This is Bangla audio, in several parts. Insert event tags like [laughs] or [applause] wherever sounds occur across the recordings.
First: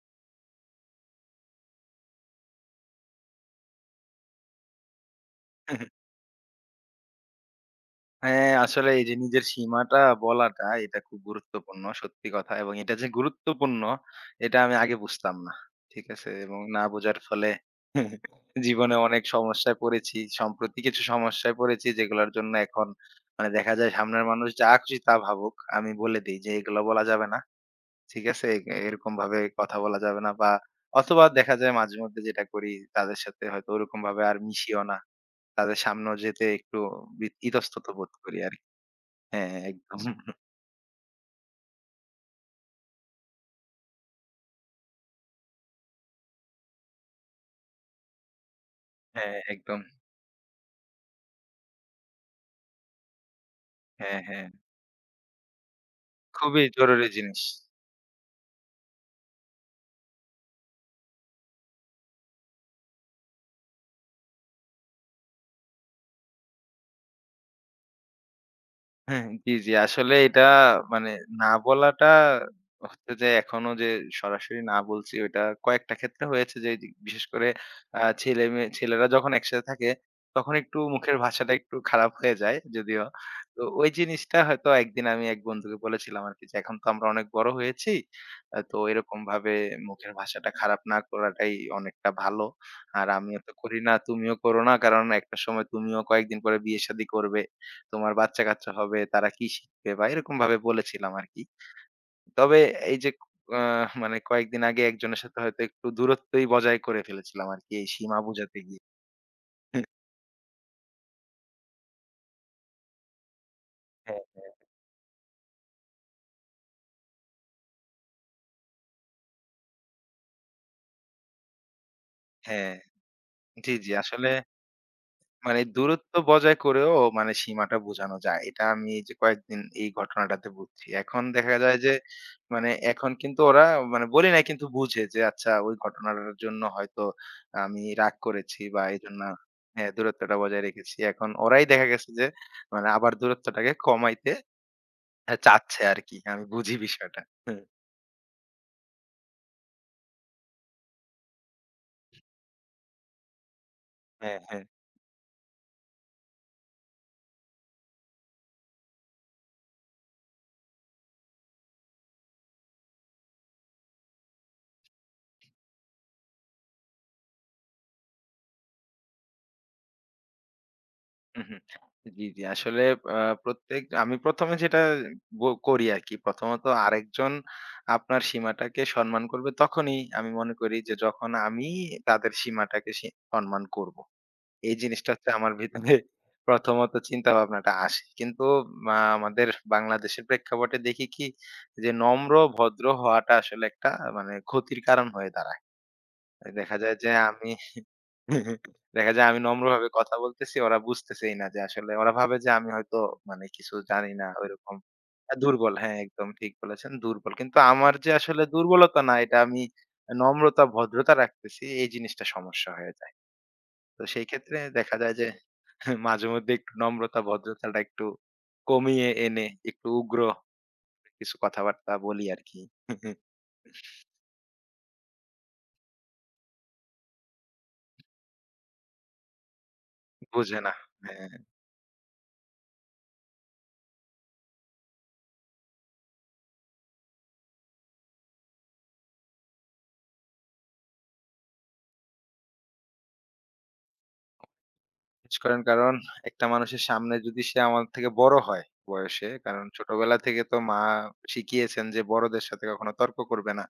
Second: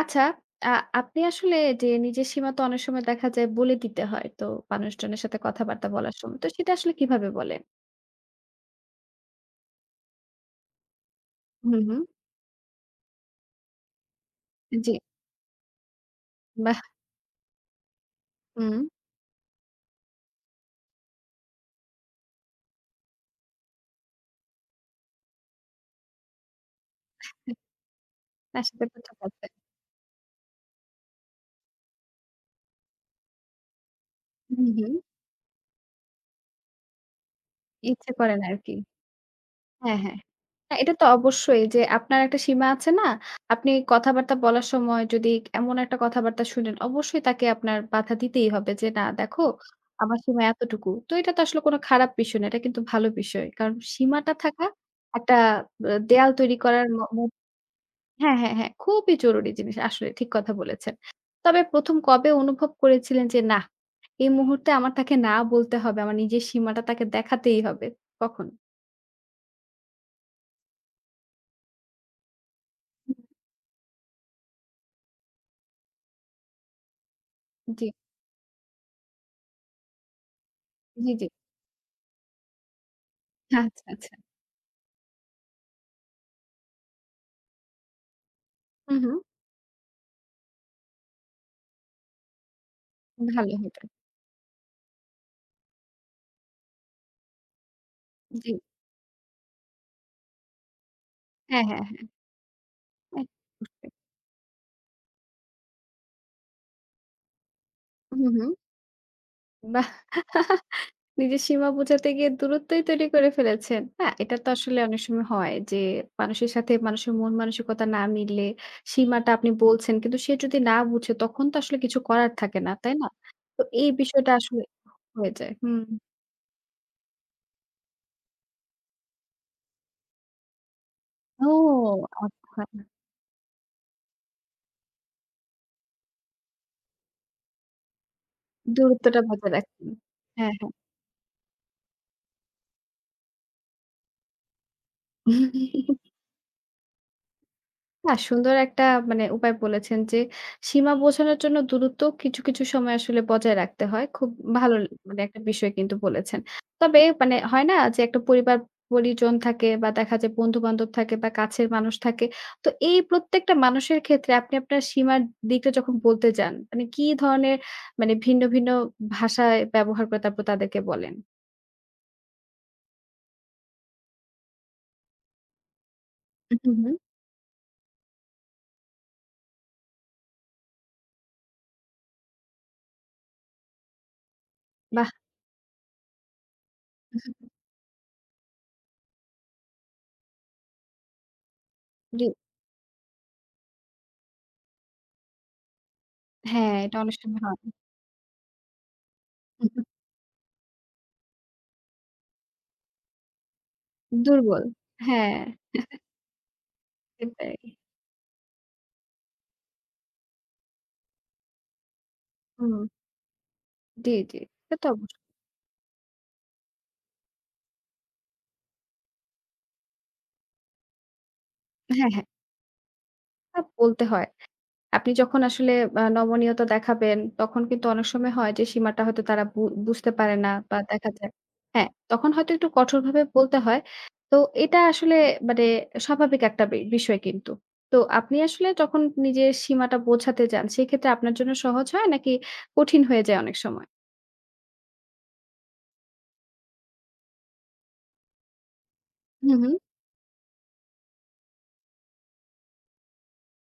আচ্ছা, আ আপনি আসলে যে নিজের সীমা তো অনেক সময় দেখা যায় বলে দিতে হয়। তো মানুষজনের সাথে কথাবার্তা বলার সময়। তো সেটা আসলে কিভাবে বলেন? হ্যাঁ, আসলে এই যে নিজের সীমাটা বলাটা এটা খুব হুম, গুরুত্বপূর্ণ হুম। সত্যি কথা, এবং এটা যে গুরুত্বপূর্ণ এটা আমি জি, আগে বুঝতাম না। ঠিক আছে? এবং বাহ! না বোঝার ফলে হুম। জীবনে অনেক সমস্যায় পড়েছি। সম্প্রতি কিছু সমস্যায় পড়েছি যেগুলোর জন্য এখন মানে দেখা যায় সামনের মানুষ যা খুশি তা ভাবুক। আমি বলে দেই যে এগুলো বলা যাবে না। ঠিক আছে? এ তার সাথে তো এরকম ঠিক ভাবে আছে। কথা বলা যাবে না, অথবা দেখা যায় মাঝে মধ্যে যেটা করি তাদের সাথে হয়তো ওরকম ভাবে আর হুম, মিশিও হুম। না। তাদের সামনেও যেতে একটু ইতস্তত ইচ্ছে বোধ করে করি না আরকি। আরকি। হ্যাঁ, একদম। হ্যাঁ, হ্যাঁ। না এটা তো অবশ্যই যে আপনার একটা সীমা আছে না? আপনি কথাবার্তা বলার সময় যদি এমন একটা কথাবার্তা শুনেন, অবশ্যই তাকে আপনার বাধা দিতেই হবে যে, "না হ্যাঁ, দেখো একদম। আমার সীমা এতটুকু।" তো এটা তো আসলে কোনো খারাপ বিষয় না। এটা কিন্তু ভালো বিষয়। কারণ হ্যাঁ, সীমাটা হ্যাঁ। থাকা একটা দেয়াল তৈরি খুবই করার ম জরুরি ম জিনিস। হ্যাঁ, হ্যাঁ, হ্যাঁ। খুবই জরুরি জিনিস। আসলে ঠিক কথা বলেছেন। তবে ১ম কবে অনুভব করেছিলেন যে, "না, এই মুহূর্তে আমার তাকে না বলতে হবে। আমার নিজের সীমাটা তাকে দেখাতেই হবে।" কখন? হ্যাঁ, জি, জি। আসলে এটা মানে না বলাটা হচ্ছে জি, যে এখনো যে সরাসরি না বলছি ওইটা কয়েকটা ক্ষেত্রে হয়েছে যে এইযে বিশেষ করে আ ছেলে-মেয়ে ছেলেরা যখন একসাথে থাকে, তখন একটু জি, মুখের জি। ভাষাটা একটু খারাপ হয়ে যায় যদিও। তো আচ্ছা, ওই আচ্ছা। জিনিসটা হয়তো একদিন আমি এক বন্ধুকে বলেছিলাম আরকি যে, "এখন তো আমরা অনেক বড় হয়েছি। তো হুম, হুম। এরকম ভাবে মুখের ভাষাটা খারাপ না করাটাই অনেকটা ভালো। আর আমিও তো ভালো করি হবে। না, তুমিও করো না। কারণ একটা সময় তুমিও কয়েকদিন পরে বিয়ে-শাদী করবে।" তোমার জি। বাচ্চা-কাচ্চা হবে, তারা কি শিখবে? বা এরকম ভাবে বলেছিলাম আরকি। হ্যাঁ, হ্যাঁ, হ্যাঁ। তবে এই যে আ একদমই। মানে কয়েকদিন আগে একজনের সাথে হয়তো একটু দূরত্বই বজায় করে ফেলেছিলাম আরকি এই সীমা হুম, হুম। বুঝাতে গিয়ে। বাহ! [laughs] নিজের সীমা বোঝাতে গিয়ে দূরত্বই তৈরি করে ফেলেছেন। হ্যাঁ, হ্যাঁ, এটা হ্যাঁ। তো আসলে অনেক সময় হয় যে মানুষের সাথে মানুষের মন মানসিকতা না মিললে সীমাটা আপনি বলছেন কিন্তু সে যদি না বুঝে তখন তো আসলে কিছু করার থাকে হ্যাঁ, না, তাই না? তো জি, এই জি। আসলে বিষয়টা আসলে হয়ে যায়। মানে হুম। দূরত্ব বজায় করেও মানে সীমাটা বোঝানো যায়। এটা আমি এই যে কয়েকদিন এই ঘটনাটাতে বুঝছি। এখন ও দেখা যায় যে আচ্ছা। মানে এখন কিন্তু ওরা মানে বলি নাই কিন্তু বুঝে যে আচ্ছা ওই ঘটনাটার জন্য হয়তো আমি রাগ করেছি বা এজন্য দূরত্বটা বজায় রাখেন। হ্যাঁ, দূরত্বটা হ্যাঁ, বজায় রেখেছি। এখন ওরাই দেখা গেছে যে মানে আবার দূরত্বটাকে কমাইতে চাচ্ছে হ্যাঁ। আরকি। আমি বুঝি বিষয়টা। না, সুন্দর একটা মানে উপায় বলেছেন যে, সীমা বোঝানোর জন্য দূরত্ব কিছু, কিছু সময় আসলে বজায় রাখতে হয়। খুব হ্যাঁ, হ্যাঁ। ভালো মানে একটা বিষয় কিন্তু বলেছেন। তবে মানে হয় না যে, একটা পরিবার পরিজন থাকে বা দেখা যায় বন্ধু-বান্ধব থাকে বা কাছের মানুষ থাকে। তো এই প্রত্যেকটা মানুষের ক্ষেত্রে আপনি আপনার সীমার দিকটা যখন বলতে যান, মানে কি ধরনের মানে ভিন্ন, ভিন্ন ভাষায় ব্যবহার করে তারপর তাদেরকে বলেন? হুম, হুম। জি, জি। আসলে আ প্রত্যেক আমি প্রথম এ যেটা ব করি আরকি। প্রথমত হু, হু। আরেকজন আপনার সীমাটাকে সম্মান করবে তখনই আমি মনে করি যে, যখন আমি তাদের সীমাটাকে সম্মান করব। এই বাহ! জিনিসটা হচ্ছে আমার ভিতরে প্রথমত চিন্তা ভাবনাটা আসে। কিন্তু আমাদের বাংলাদেশের প্রেক্ষাপটে দেখি কি যে জি। নম্র ভদ্র হওয়াটা আসলে একটা মানে ক্ষতির কারণ হয়ে দাঁড়ায়। হ্যাঁ, দেখা যায় এটা যে অনেক সময় আমি হয়। দেখা যায় আমি হুম, হুম। নম্রভাবে কথা বলতেছি, ওরা বুঝতেছেই না, যে আসলে ওরা ভাবে যে আমি হয়তো মানে কিছু জানি না দুর্বল। ওইরকম। হ্যাঁ, দুর্বল হ্যাঁ, একদম ঠিক বলেছেন, দুর্বল। কিন্তু সেটাই। আমার যে আসলে দুর্বলতা না, এটা আমি নম্রতা, ভদ্রতা রাখতেছি, এই জিনিসটা সমস্যা হুম। হয়ে যায়। তো জি, সেই জি। ক্ষেত্রে সে তো দেখা যায় অবশ্যই। যে [laughs] মাঝেমধ্যে একটু নম্রতা, ভদ্রতাটা একটু কমিয়ে এনে একটু উগ্র কিছু কথাবার্তা হ্যাঁ, বলি হ্যাঁ। আরকি। [laughs] তা বলতে হয়। আপনি যখন আসলে নমনীয়তা দেখাবেন, তখন কিন্তু অনেক সময় হয় যে সীমাটা হয়তো তারা বুঝতে পারে না বুঝে না। বা দেখা যায় হ্যাঁ। হ্যাঁ, তখন হয়তো একটু কঠোরভাবে বলতে হয়। তো এটা আসলে মানে স্বাভাবিক একটা বিষয় কিন্তু। তো আপনি আসলে যখন নিজের সীমাটা বোঝাতে যান, সেক্ষেত্রে আপনার জন্য সহজ হয় নাকি কঠিন হয়ে যায় অনেক সময়? মিস করেন কারণ একটা মানুষের সামনে যদি সে আমার থেকে বড় হয় বয়সে, হুম, কারণ হুম। ছোটবেলা থেকে তো মা শিখিয়েছেন যে বড়দের সাথে কখনো তর্ক করবে না।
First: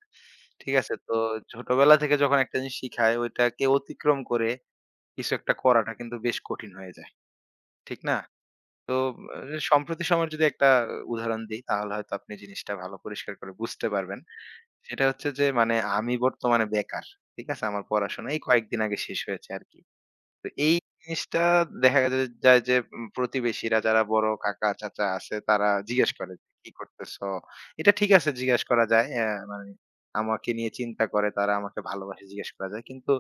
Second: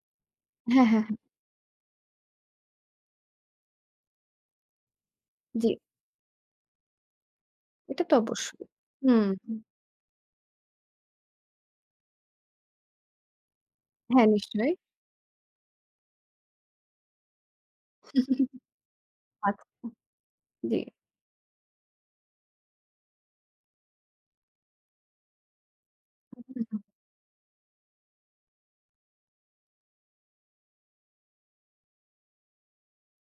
ঠিক হ্যাঁ, আছে? হ্যাঁ, তো হ্যাঁ। ছোটবেলা থেকে যখন একটা জিনিস শিখায়, ওইটাকে অতিক্রম করে কিছু একটা জি, করাটা কিন্তু বেশ কঠিন হয়ে যায়। ঠিক এটা তো না? অবশ্যই। তো হুম, আ হুম। সম্প্রতি সময়ের যদি একটা উদাহরণ দেই তাহলে হয়তো আপনি জিনিসটা ভালো পরিষ্কার করে বুঝতে পারবেন। হ্যাঁ, নিশ্চয়ই। সেটা হচ্ছে যে মানে আমি বর্তমানে বেকার। ঠিক আছে? আমার পড়াশোনা এই [laughs] কয়েকদিন আগে শেষ হয়েছে আচ্ছা, আরকি। তো এই জি। জিনিসটা দেখা যায় যে প্রতিবেশীরা যারা বড় কাকা-চাচা আছে তারা জিজ্ঞেস করে যে, "কি করতেছো?" এটা ঠিক আছে, জিজ্ঞেস করা যায়। মানে আমাকে নিয়ে চিন্তা করে, তারা আমাকে ভালোবাসে, জিজ্ঞেস করা যায়। কিন্তু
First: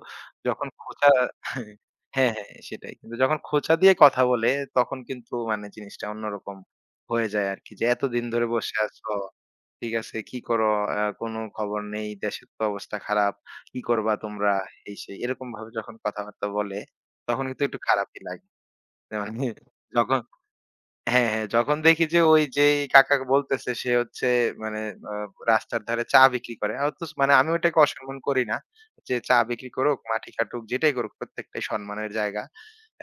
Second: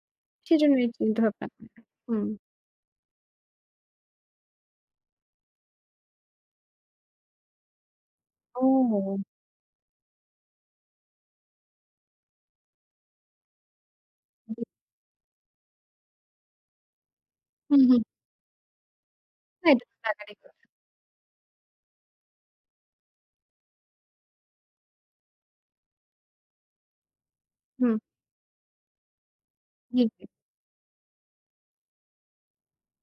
যখন সেজন্যই খোঁচা। চিন্তাভাবনা করা। [laughs] হুম। হ্যাঁ, হ্যাঁ সেটাই। কিন্তু যখন খোঁচা দিয়ে কথা বলে, তখন কিন্তু মানে জিনিসটা অন্যরকম হয়ে যায় আরকি। যে এতদিন ধরে বসে আছো, ও! ঠিক আছে? কি করো? কোনো খবর নেই। দেশের তো অবস্থা খারাপ। কি করবা তোমরা? জি। এই সেই। এরকমভাবে যখন কথাবার্তা বলে, তখন কিন্তু একটু হুম, হুম। খারাপই লাগে। মানে না এটা তো যখন লাগারই কথা। হ্যাঁ, হ্যাঁ, যখন দেখি যে ওই যেই কাকা বলতেছে সে হচ্ছে মানে আ রাস্তার ধারে চা বিক্রি করে। অথচ মানে আমি ওটাকে হুম, অসম্মান করি না। যে চা বিক্রি করুক, জি, জি। মাটি কাটুক, যেটাই করুক প্রত্যেকটাই সম্মানের জায়গা।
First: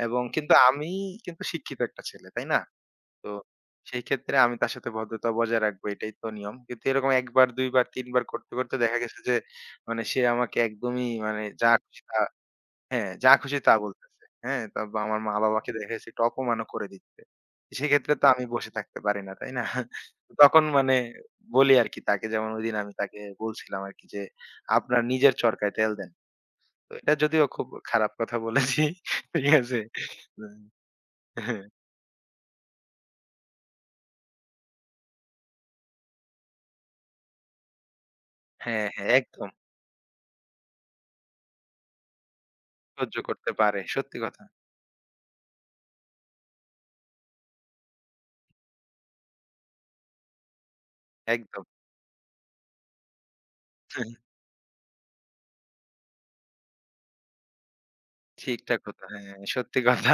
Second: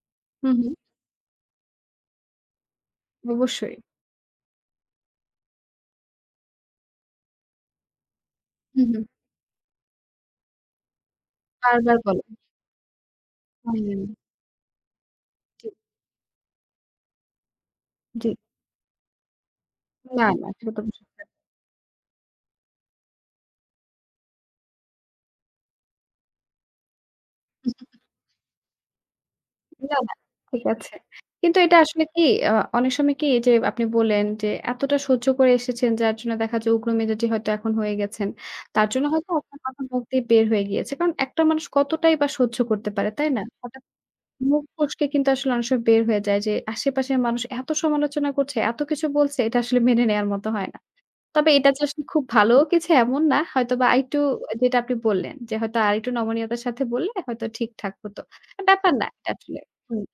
এবং কিন্তু হুম, হুম। আমি কিন্তু শিক্ষিত একটা ছেলে, তাই না? তো অবশ্যই। সেই ক্ষেত্রে আমি তার সাথে ভদ্রতা বজায় রাখবো, এটাই তো নিয়ম। কিন্তু এরকম ১ বার, ২ বার, ৩ বার করতে, করতে হুম, দেখা হুম। গেছে যে মানে সে আমাকে একদমই মানে যা বারবার খুশি তা বলা। হ্যাঁ, যা খুশি তা হুম, বলতেছে। হ্যাঁ? তা বা আমার জি, মা-বাবাকে দেখেছি একটু অপমানও করে দিচ্ছে। সেক্ষেত্রে তো জি। আমি বসে থাকতে পারি না, তাই না? না, না তখন সেটা তো মানে অবশ্যই থাক। বলি আরকি তাকে, যেমন ঐদিন আমি তাকে বলছিলাম আরকি যে, "আপনার নিজের চরকায় তেল দেন।" তো এটা যদিও খুব খারাপ কথা বলেছি। [laughs] ঠিক আছে? না, না উম ঠিক আছে। কিন্তু এটা আসলে কি অনেক সময় কি এই যে আপনি বললেন যে এতটা সহ্য করে এসেছেন যার জন্য দেখা যায় উগ্র মেজাজি হয়তো এখন হয়ে গেছেন। হ্যাঁ, তার জন্য হ্যাঁ, হয়তো একদম। আপনার কথা মুখ দিয়ে বের হয়ে গিয়েছে। কারণ একটা মানুষ কতটাই বা সহ্য করতে পারে, সহ্য তাই না? করতে পারে। হঠাৎ সত্যি কথা। মুখ ফসকে কিন্তু আসলে অনেক সময় বের হয়ে যায় যে আশেপাশের মানুষ এত সমালোচনা করছে, এত কিছু বলছে এটা আসলে মেনে নেয়ার মতো হয় না। তবে একদম। এটা যে আসলে খুব ভালো কিছু এমন না। হয়তোবা আরেকটু [laughs] যেটা আপনি বললেন যে হয়তো আরেকটু নমনীয়তার সাথে বললে হয়তো ঠিকঠাক হতো। ঠিক ঠাক ব্যাপার কথা। না এটা হ্যাঁ, আসলে। সত্যি হুম। কথা।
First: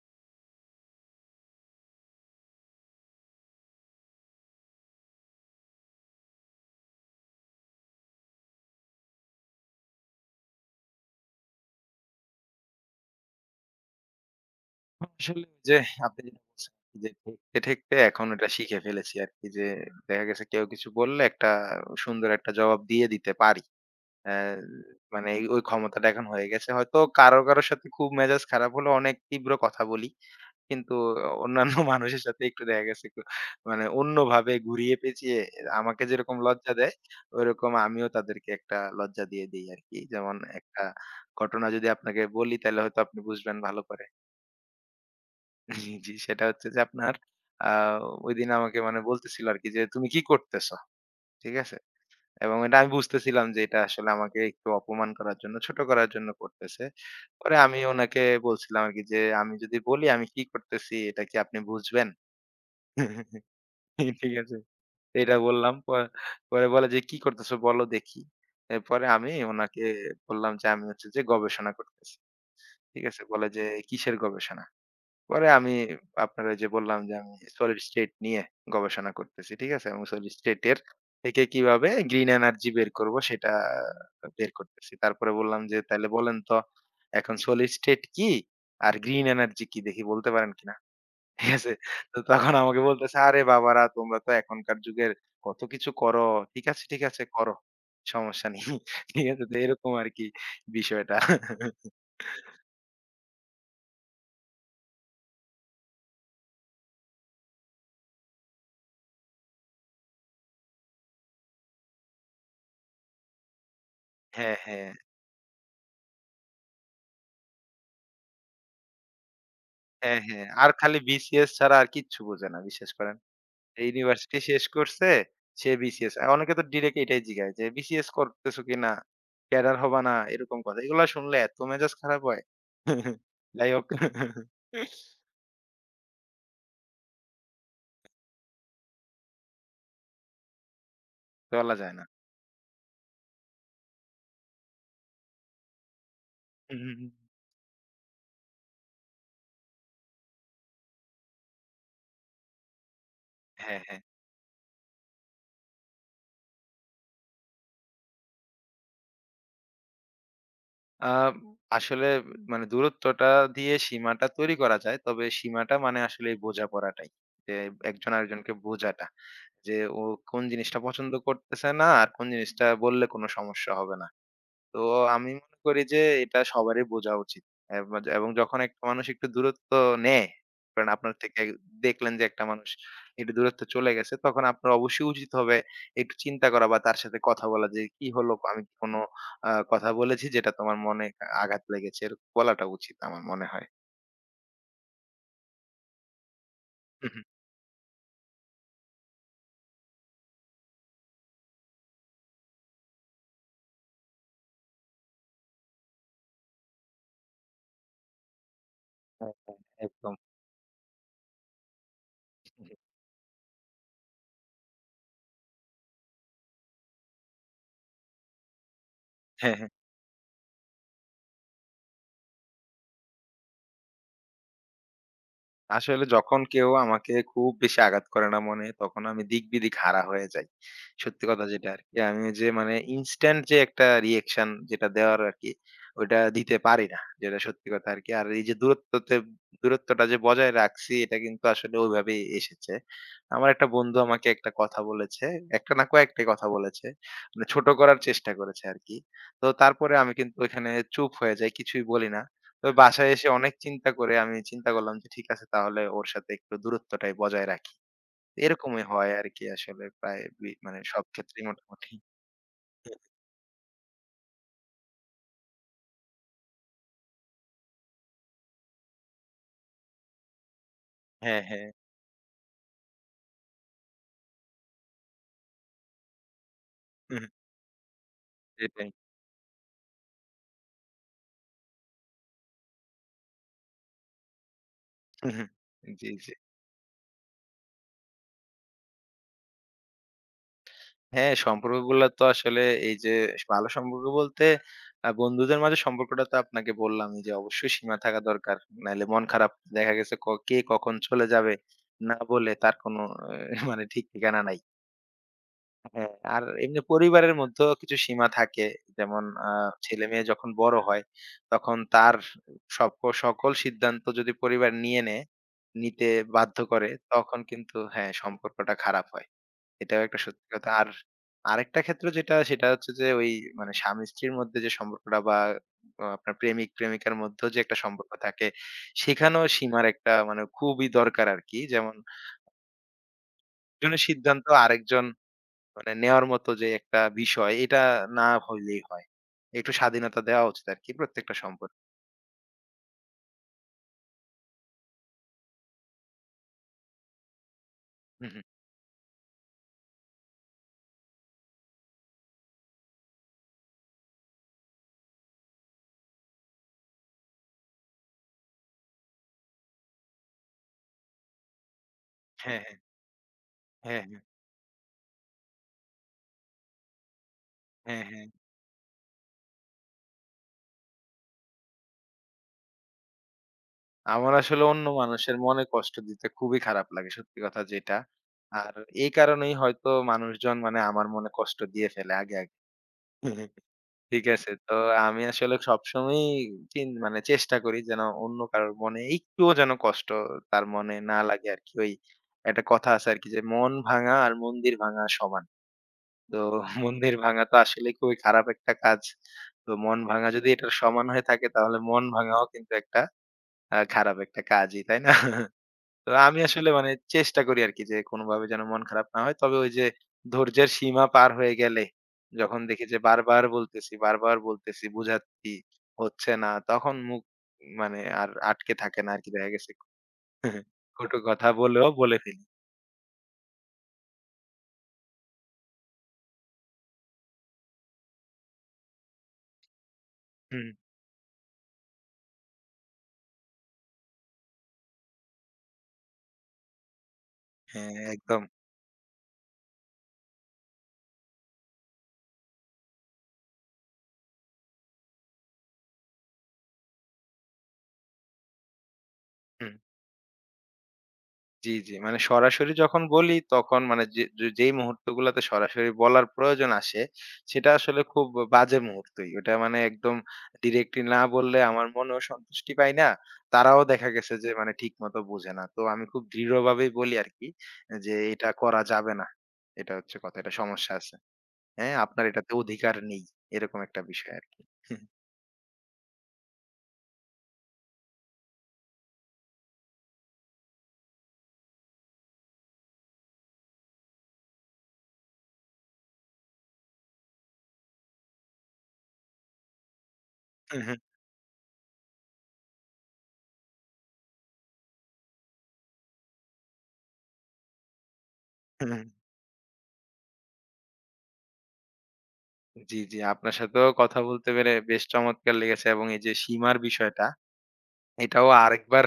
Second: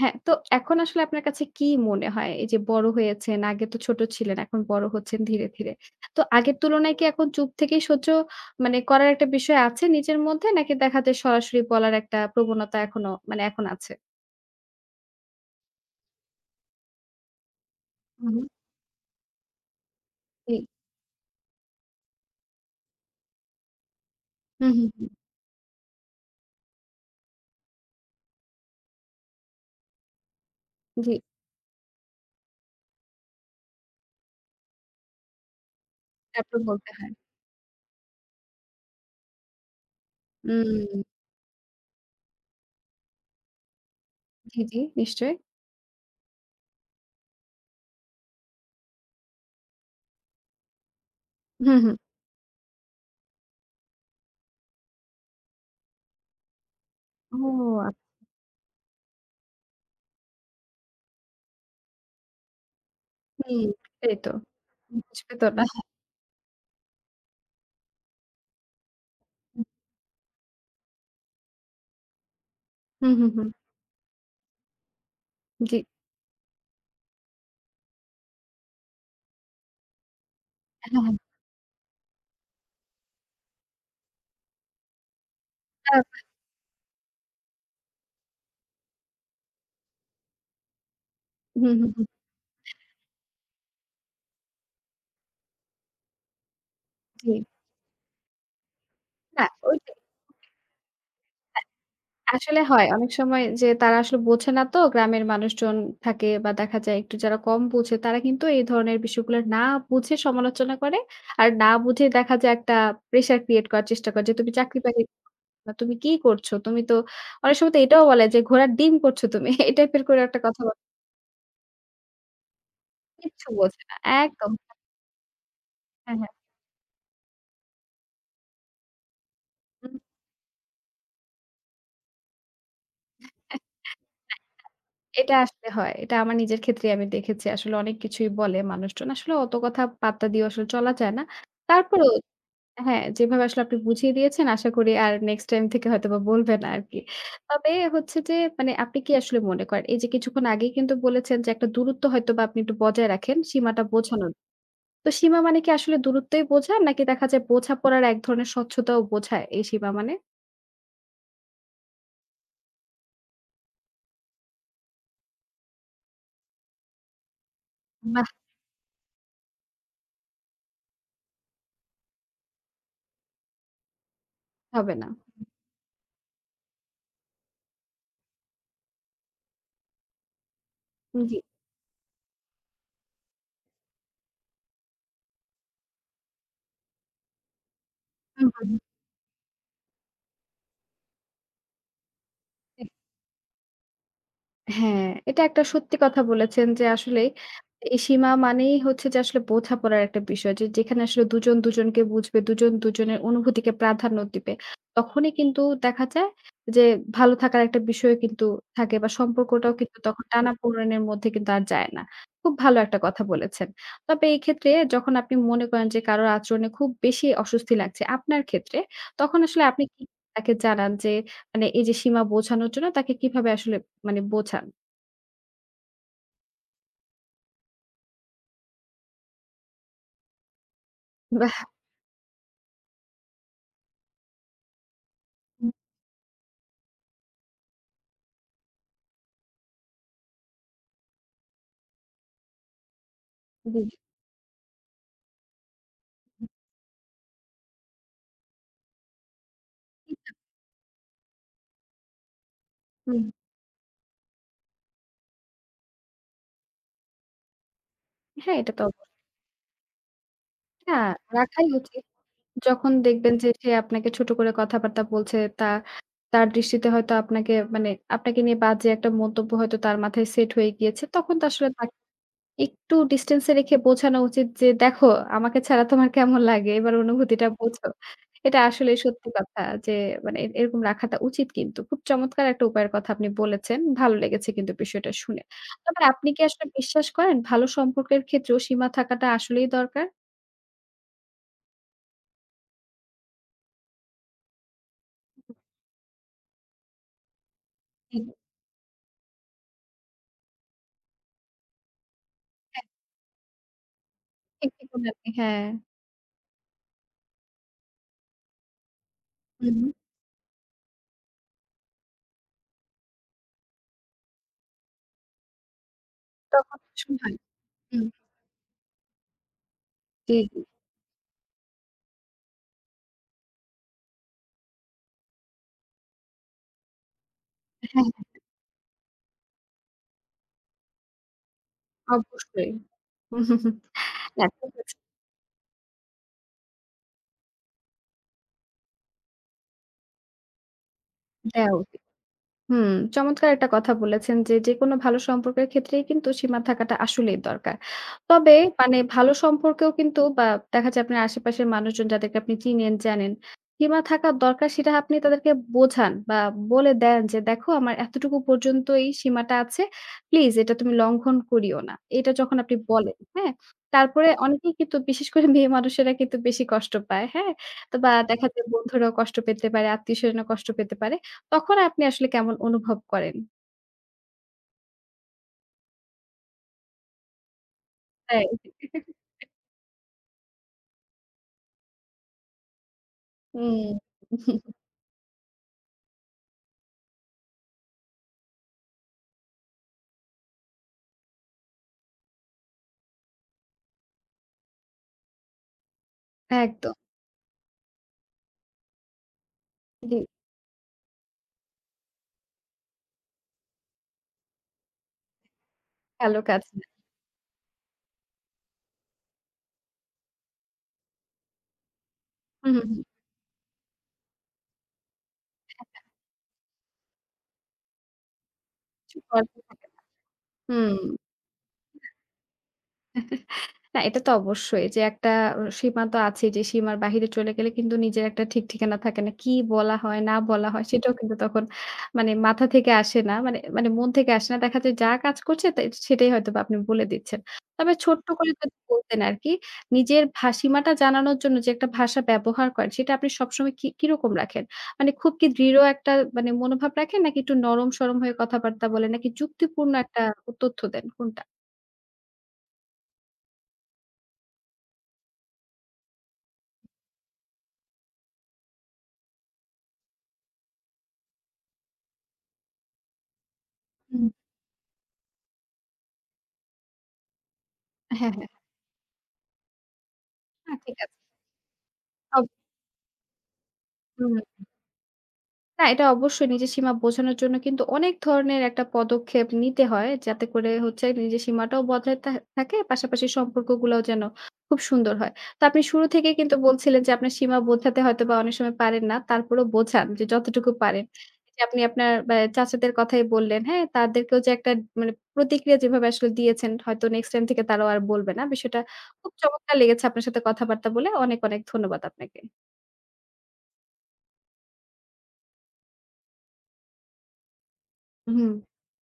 হ্যাঁ, তো এখন আসলে আপনার কাছে কি মনে হয়? এই যে বড় হয়েছেন, আগে তো ছোট ছিলেন, এখন বড় হচ্ছেন ধীরে, ধীরে। তো আগের তুলনায় কি এখন চুপ থেকেই সহ্য মানে করার একটা বিষয় আছে নিজের মধ্যে? নাকি দেখা যায় সরাসরি বলার একটা প্রবণতা এখনো মানে এখন আছে? আসলে ওই যে আপনি যেটা বলছেন যে ঠেকতে, ঠেকতে এখন হুম, এটা হুম। শিখে ফেলেছি আরকি, যে দেখা গেছে জি। কেউ কিছু বললে একটা সুন্দর একটা জবাব দিয়ে দিতে পারি। অ্যা হু, হু, হু। মানে ওই ক্ষমতাটা এখন হয়ে গেছে। হয়তো কারো, কারো সাথে খুব মেজাজ খারাপ হলে অনেক তীব্র কথা বলি। কিন্তু জি, অন্যান্য [laughs] মানুষের সাথে একটু দেখা গেছে একটু মানে অন্যভাবে ঘুরিয়ে পেঁচিয়ে আমাকে যেরকম তারপর লজ্জা বলতে দেয়, হয়। ওইরকম আমিও তাদেরকে একটা লজ্জা দিয়ে দেই আরকি। যেমন একটা উম ঘটনা যদি আপনাকে বলি তাইলে হয়তো আপনি বুঝবেন ভালো করে। জি, জি, নিশ্চয়ই। জি, জি। সেটা হচ্ছে যে আপনার আ ঐদিন আমাকে মানে বলতেছিল আরকি যে, "তুমি কি করতেছো?" ঠিক হু, আছে? হু। এবং এটা আমি বুঝতেছিলাম যে এটা আসলে আমাকে একটু অপমান করার জন্য, ছোট করার জন্য করতেছে। ও পরে আমি আ উনাকে বলছিলাম আরকি যে, "আমি যদি বলি আমি কি করতেছি এটা কি আপনি বুঝবেন?" [laughs] হুম, এই তো। ঠিক আছে? এটা বুঝবে তো না। বললাম। পরে বলে যে, "কি করতেছো বলো দেখি।" এরপরে আমি উনাকে বললাম যে, "আমি হচ্ছে যে গবেষণা করতেছি।" ঠিক হু, আছে? হু, হু। বলে যে, "কিসের গবেষণা?" পরে আমি জি। আপনার ওই যে বললাম যে আমি সলিড স্টেট নিয়ে গবেষণা করতেছি। ঠিক আছে? এবং সলিড স্টেট এর হ্যাঁ, হ্যাঁ। থেকে কিভাবে গ্রিন এনার্জি বের করব সেটা বের করতেছি। তারপরে বললাম যে, আ "তাইলে বলেন তো এখন সলিড স্টেট কি? আর গ্রিন এনার্জি কি দেখি বলতে পারেন কিনা?" [laughs] ঠিক হু, আছে? হু, হু। তো তখন আমাকে বলতেছে, "আরে বাবারা তোমরা তো এখনকার যুগের কত কিছু করো। ঠিক আছে, ঠিক আছে জি। করো। সমস্যা নেই।" [laughs] ঠিক আছে? না তো ওই এরকম আরকি বিষয়টা। [laughs] আসলে হয়। অনেক সময় যে তারা আসলে বোঝে না তো গ্রামের মানুষজন থাকে বা দেখা যায় একটু যারা কম বোঝে তারা কিন্তু এই ধরনের বিষয়গুলো না বুঝে সমালোচনা করে। আর না বুঝে দেখা যায় একটা প্রেশার ক্রিয়েট করার চেষ্টা করে যে তুমি হ্যাঁ, চাকরি হ্যাঁ। বাকরি না তুমি কি করছো? তুমি তো অনেক সময় তো এটাও বলে যে ঘোড়ার ডিম করছো তুমি। এই টাইপের হ্যাঁ, করে একটা হ্যাঁ। কথা আর বলে। খালি বিসিএস ছাড়া আর কিচ্ছু বোঝে না বিশ্বাস করেন। কিচ্ছু বোঝে না। ইউনিভার্সিটি একদম। শেষ করছে, সে বিসিএস। হ্যাঁ, হ্যাঁ। অনেকে তো ডিরেক্ট এটাই জিজ্ঞাসা যে, "বিসিএস করতেছো কিনা? ক্যাডার হুম। হবা না?" এরকম কথা। এগুলা শুনলে এত মেজাজ খারাপ হয়। [laughs] যাই হোক, এটা আসলে হয়। এটা আমার নিজের ক্ষেত্রেই আমি দেখেছি। আসলে অনেক কিছুই বলে মানুষজন। আসলে অত কথা পাত্তা দিয়ে আসলে চলা যায় না। বলা যায় না। তারপরেও হ্যাঁ, যেভাবে আসলে আপনি বুঝিয়ে দিয়েছেন আশা করি আর নেক্সট টাইম থেকে হয়তোবা বলবে না আরকি। তবে হচ্ছে যে মানে আপনি কি আসলে মনে করেন এই যে কিছুক্ষণ আগেই কিন্তু বলেছেন যে একটা দূরত্ব হয়তোবা আপনি একটু বজায় রাখেন হ্যাঁ, সীমাটা হ্যাঁ। বোঝানোর। তো সীমা মানে কি আসলে দূরত্বই বোঝান নাকি দেখা যায় বোঝাপড়ার এক ধরনের স্বচ্ছতাও বোঝায় এই সীমা মানে? আ আসলে মানে দূরত্বটা দিয়ে সীমাটা তৈরি করা যায়। তবে সীমাটা মানে আসলে এই বোঝাপড়াটাই। যে একজন বাহ! আরেকজনকে বোঝাটা। যে ও কোন জিনিসটা পছন্দ করতেছে না আর কোন জিনিসটা বললে কোন সমস্যা হবে না। তো হবে না। আমি মনে করি যে এটা সবারই বোঝা উচিত। এব এবং যখন একটা মানুষ একটু দূরত্ব নেয়, কারণ আপনার জি। থেকে দেখলেন যে একটা মানুষ একটু দূরত্বে চলে গেছে, তখন আপনার অবশ্যই উচিত হবে একটু চিন্তা করা বা তার সাথে কথা বলা যে, "কি হলো? হুম, আমি হুম। কি হুম। কোনো কথা বলেছি যেটা তোমার মনে আঘাত লেগেছে?" এরকম বলাটা উচিত আমার মনে হয়। হ্যাঁ, এটা একটা সত্যি কথা বলেছেন যে আসলেই [laughs] এই সীমা মানেই হচ্ছে যে আসলে বোঝাপড়ার একটা বিষয়। যে যেখানে আসলে দুজন দুজনকে বুঝবে, দুজন দুজনের অনুভূতিকে প্রাধান্য দিবে। তখনই কিন্তু দেখা যায় যে ভালো থাকার একটা বিষয় কিন্তু থাকে বা হ্যাঁ, হ্যাঁ, সম্পর্কটাও কিন্তু একদম। তখন টানাপোড়েনের মধ্যে কিন্তু আর যায় না। খুব ভালো একটা কথা বলেছেন। তবে এই ক্ষেত্রে যখন আপনি মনে করেন যে কারোর আচরণে খুব বেশি অস্বস্তি লাগছে আপনার ক্ষেত্রে, তখন হ্যাঁ। আসলে আপনি কি তাকে জানান যে মানে এই যে সীমা বোঝানোর জন্য তাকে কিভাবে আসলে মানে বোঝান। আসলে যখন কেউ আমাকে খুব বেশি আঘাত করে না মনে, তখন আমি দিকবিদিক হারা হয়ে যাই। সত্যি কথা বাহ! যেটা আরকি। আমি যে মানে ইনস্ট্যান্ট যে একটা রিঅ্যাকশন যেটা দেওয়ার আরকি, ওইটা দিতে পারি না। যেটা সত্যি কথা আরকি। আর এই যে দূরত্বটা যে বজায় রাখছি, এটা কিন্তু আসলে ওইভাবেই এসেছে। আমার একটা জি। বন্ধু আমাকে একটা কথা বলেছে। একটা না, কয়েকটা কথা বলেছে। মানে ছোট করার চেষ্টা করেছে আরকি। তো তারপরে আমি জি। কিন্তু ওইখানে চুপ হয়ে যাই। কিছুই বলি না। তবে বাসায় হুম। এসে অনেক চিন্তা করে আমি চিন্তা করলাম যে ঠিক আছে তাহলে ওর সাথে একটু দূরত্বটাই বজায় রাখি। হ্যাঁ, এটা তো এরকমই অবশ্যই। হয় আরকি, আসলে প্রায় মানে আ সব ক্ষেত্রেই রাখাই মোটামুটি। উচিত। যখন দেখবেন যে সে আপনাকে ছোট করে কথাবার্তা বলছে, তা তার দৃষ্টিতে হয়তো আপনাকে মানে আপনাকে নিয়ে বাজে একটা মন্তব্য হয়তো তার মাথায় সেট হয়ে গিয়েছে। তখন হ্যাঁ, তো হ্যাঁ। আসলে একটু ডিসট্যান্স এ রেখে বোঝানো উচিত যে, "দেখো আমাকে ছাড়া তোমার কেমন লাগে? এবার হুম, অনুভূতিটা বোঝো।" এটা সেটাই। আসলেই সত্যি কথা যে মানে এরকম রাখাটা উচিত কিন্তু। খুব চমৎকার একটা উপায়ের কথা আপনি বলেছেন। ভালো লেগেছে কিন্তু বিষয়টা শুনে। হুম, তবে জি, আপনি জি। কি আসলে বিশ্বাস করেন ভালো সম্পর্কের ক্ষেত্রেও সীমা থাকাটা আসলেই দরকার? হ্যাঁ, সম্পর্কগুলা তো আসলে এই যে ভালো সম্পর্ক বলতে বন্ধুদের মাঝে সম্পর্কটা তো আপনাকে বললামই যে অবশ্যই সীমা থাকা হুম, দরকার। নাইলে মন খারাপ, দেখা গেছে কে কখন চলে যাবে না বলে তার হ্যাঁ। কোনো মানে ঠিক ঠিকানা নাই। ঠিক, ঠিক বললেন। আপনি, হ্যাঁ। হ্যাঁ, আর এমনি পরিবারের মধ্যেও কিছু সীমা থাকে। যেমন হুম, হুম। ছেলে-মেয়ে যখন বড় হয়, তখন তার সক সকল সিদ্ধান্ত যদি পরিবার নিয়ে নেয়, নিতে বাধ্য তখন করে, আসলে হয়। তখন কিন্তু হুম। হ্যাঁ, সম্পর্কটা খারাপ হয়। এটাও একটা জি, সত্যি জি। কথা। আর আরেকটা ক্ষেত্র যেটা, সেটা হচ্ছে যে ওই মানে স্বামী-স্ত্রীর মধ্যে যে সম্পর্কটা বা আপনার প্রেমিক-প্রেমিকার মধ্যেও যে একটা হ্যাঁ, সম্পর্ক হ্যাঁ থাকে, সেখানেও সীমার একটা মানে খুবই দরকার আরকি। যেমন অবশ্যই। হুম, হুম, হুম। একজনের না সিদ্ধান্ত ঠিক আছে, আরেকজন মানে নেওয়ার মতো যে একটা বিষয় এটা না হইলেই হয়। একটু স্বাধীনতা দেওয়া উচিত আরকি প্রত্যেকটা দেওয়া সম্পর্কে। উচিত। হুম, চমৎকার একটা কথা বলেছেন যে, যেকোনো ভালো সম্পর্কের ক্ষেত্রেই কিন্তু সীমা থাকাটা আসলেই দরকার। হুম, হুম। তবে মানে ভালো সম্পর্কেও কিন্তু বা দেখা যায় আপনার আশেপাশের মানুষজন যাদেরকে আপনি চিনেন, জানেন, সীমা থাকা দরকার সেটা আপনি তাদেরকে বোঝান বা বলে দেন যে, "দেখো আমার এতটুকু পর্যন্ত এই সীমাটা আছে। প্লিজ এটা তুমি লঙ্ঘন করিও না।" এটা যখন হ্যাঁ, আপনি হ্যাঁ। বলেন, হ্যাঁ? হ্যাঁ, হ্যাঁ। তারপরে অনেকেই কিন্তু বিশেষ করে মেয়ে মানুষেরা কিন্তু বেশি কষ্ট পায়, হ্যাঁ? তো হ্যাঁ, বা হ্যাঁ। দেখা যায় বন্ধুরাও কষ্ট পেতে পারে, আত্মীয়স্বজনও কষ্ট পেতে পারে। তখন আপনি আসলে কেমন অনুভব করেন? আমার আসলে অন্য মানুষের মনে কষ্ট দিতে খুবই খারাপ লাগে, সত্যি কথা যেটা। তাই। আর এই কারণেই হয়তো মানুষজন মানে আমার মনে কষ্ট দিয়ে ফেলে আগে, আগে। [laughs] হুম। ঠিক আছে? তো আমি আসলে সবসময়ই মানে চেষ্টা করি যেন অন্য কারোর মনে একটুও যেন কষ্ট তার মনে না লাগে আরকি। ওই একটা কথা আছে আরকি যে, "মন ভাঙা আর মন্দির ভাঙা সমান।" তো [laughs] একদম। মন্দির ভাঙা তো আসলে খুবই খারাপ একটা কাজ। তো মন জি, ভাঙা যদি এটার সমান হয়ে থাকে তাহলে মন ভাঙাও কিন্তু একটা খারাপ একটা কাজই, তাই না? [laughs] তো আমি কালো কাজ আসলে না। মানে চেষ্টা করি আরকি যে কোনভাবে যেন মন খারাপ না হয়। তবে ওই যে ধৈর্যের সীমা পার হয়ে গেলে, যখন হুম, দেখি হুম, যে হুম। বারবার বলতেছি, বারবার বলতেছি, বুঝাচ্ছি, হ্যাঁ, হচ্ছে না, তখন মুখ মানে আর আটকে থাকে না কিছু আরকি, করার দেখা গেছে। থাকে না। হুম। কটু কথা বলেও বলে ফেলি। না এটা তো অবশ্যই যে একটা সীমা তো আছে যে সীমার বাহিরে চলে গেলে কিন্তু নিজের একটা ঠিক ঠিকানা থাকে না। কি বলা হয় না হুম, বলা হয় সেটাও কিন্তু তখন মানে মাথা থেকে আসে না। মানে মানে মন থেকে আসে না। দেখা যায় যা কাজ করছে তাই সেটাই হয়তোবা আপনি বলে দিচ্ছেন। হ্যাঁ তবে ছোট্ট একদম। করে যদি বলতেন আরকি নিজের সীমাটা জানানোর জন্য যে একটা ভাষা ব্যবহার করেন সেটা আপনি সবসময় কি কিরকম রাখেন? মানে খুব কি দৃঢ় একটা মানে মনোভাব রাখেন নাকি একটু নরম সরম হয়ে কথাবার্তা বলেন নাকি হুম। যুক্তিপূর্ণ একটা তথ্য দেন কোনটা? জি, জি। মানে সরাসরি যখন বলি, তখন মানে যে যে যেই মুহূর্তগুলাতে সরাসরি বলার প্রয়োজন আসে, সেটা আসলে খুব বাজে মুহূর্তই। ওটা মানে একদম ডিরেক্টলি না বললে আমার মনেও সন্তুষ্টি পাই না। তারাও দেখা হুম। গেছে যে মানে ঠিকমতো বোঝে না। তো আমি খুব দৃঢ়ভাবেই বলি আরকি যে, হ্যাঁ, "এটা হ্যাঁ। করা যাবে না।" এটা হচ্ছে কথা। এটা না সমস্যা ঠিক আছে। আছে। হ্যাঁ? আপনার অব এটাতে অধিকার নেই। এরকম একটা বিষয় হুম। আরকি। না এটা অবশ্যই নিজের সীমা বোঝানোর জন্য কিন্তু অনেক ধরনের একটা পদক্ষেপ নিতে হয়। যাতে করে হচ্ছে নিজের সীমাটাও বজায় থাকে পাশাপাশি সম্পর্কগুলাও যেন খুব সুন্দর হয়। তো আপনি শুরু থেকেই কিন্তু বলছিলেন যে আপনার সীমা বোঝাতে হয়তোবা অনেক সময় পারেন না। তারপরেও বোঝান যে যতটুকু পারেন। যে আপনি আপনার চাচাদের কথাই বললেন, হ্যাঁ? তাদেরকেও যে একটা মানে প্রতিক্রিয়া যেভাবে আসলে দিয়েছেন হয়তো নেক্সট টাইম থেকে তারাও আর বলবে না। বিষয়টা খুব চমৎকার লেগেছে আপনার সাথে কথাবার্তা বলে। অনেক, অনেক ধন্যবাদ আপনাকে। জি, জি। আপনার সাথেও কথা বলতে পেরে বেশ চমৎকার লেগেছে, এবং এই যে সীমার বিষয়টা এটাও হুম। আরেকবার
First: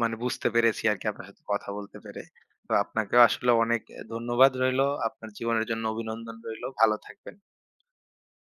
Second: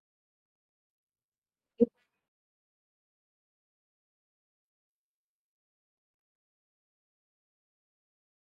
মানে বুঝতে পেরেছি আরকি আপনার সাথে কথা বলতে পেরে। তো আপনাকেও আসলে অনেক ধন্যবাদ রইলো। আপনার জীবনের জন্য অভিনন্দন রইলো। ভালো থাকবেন।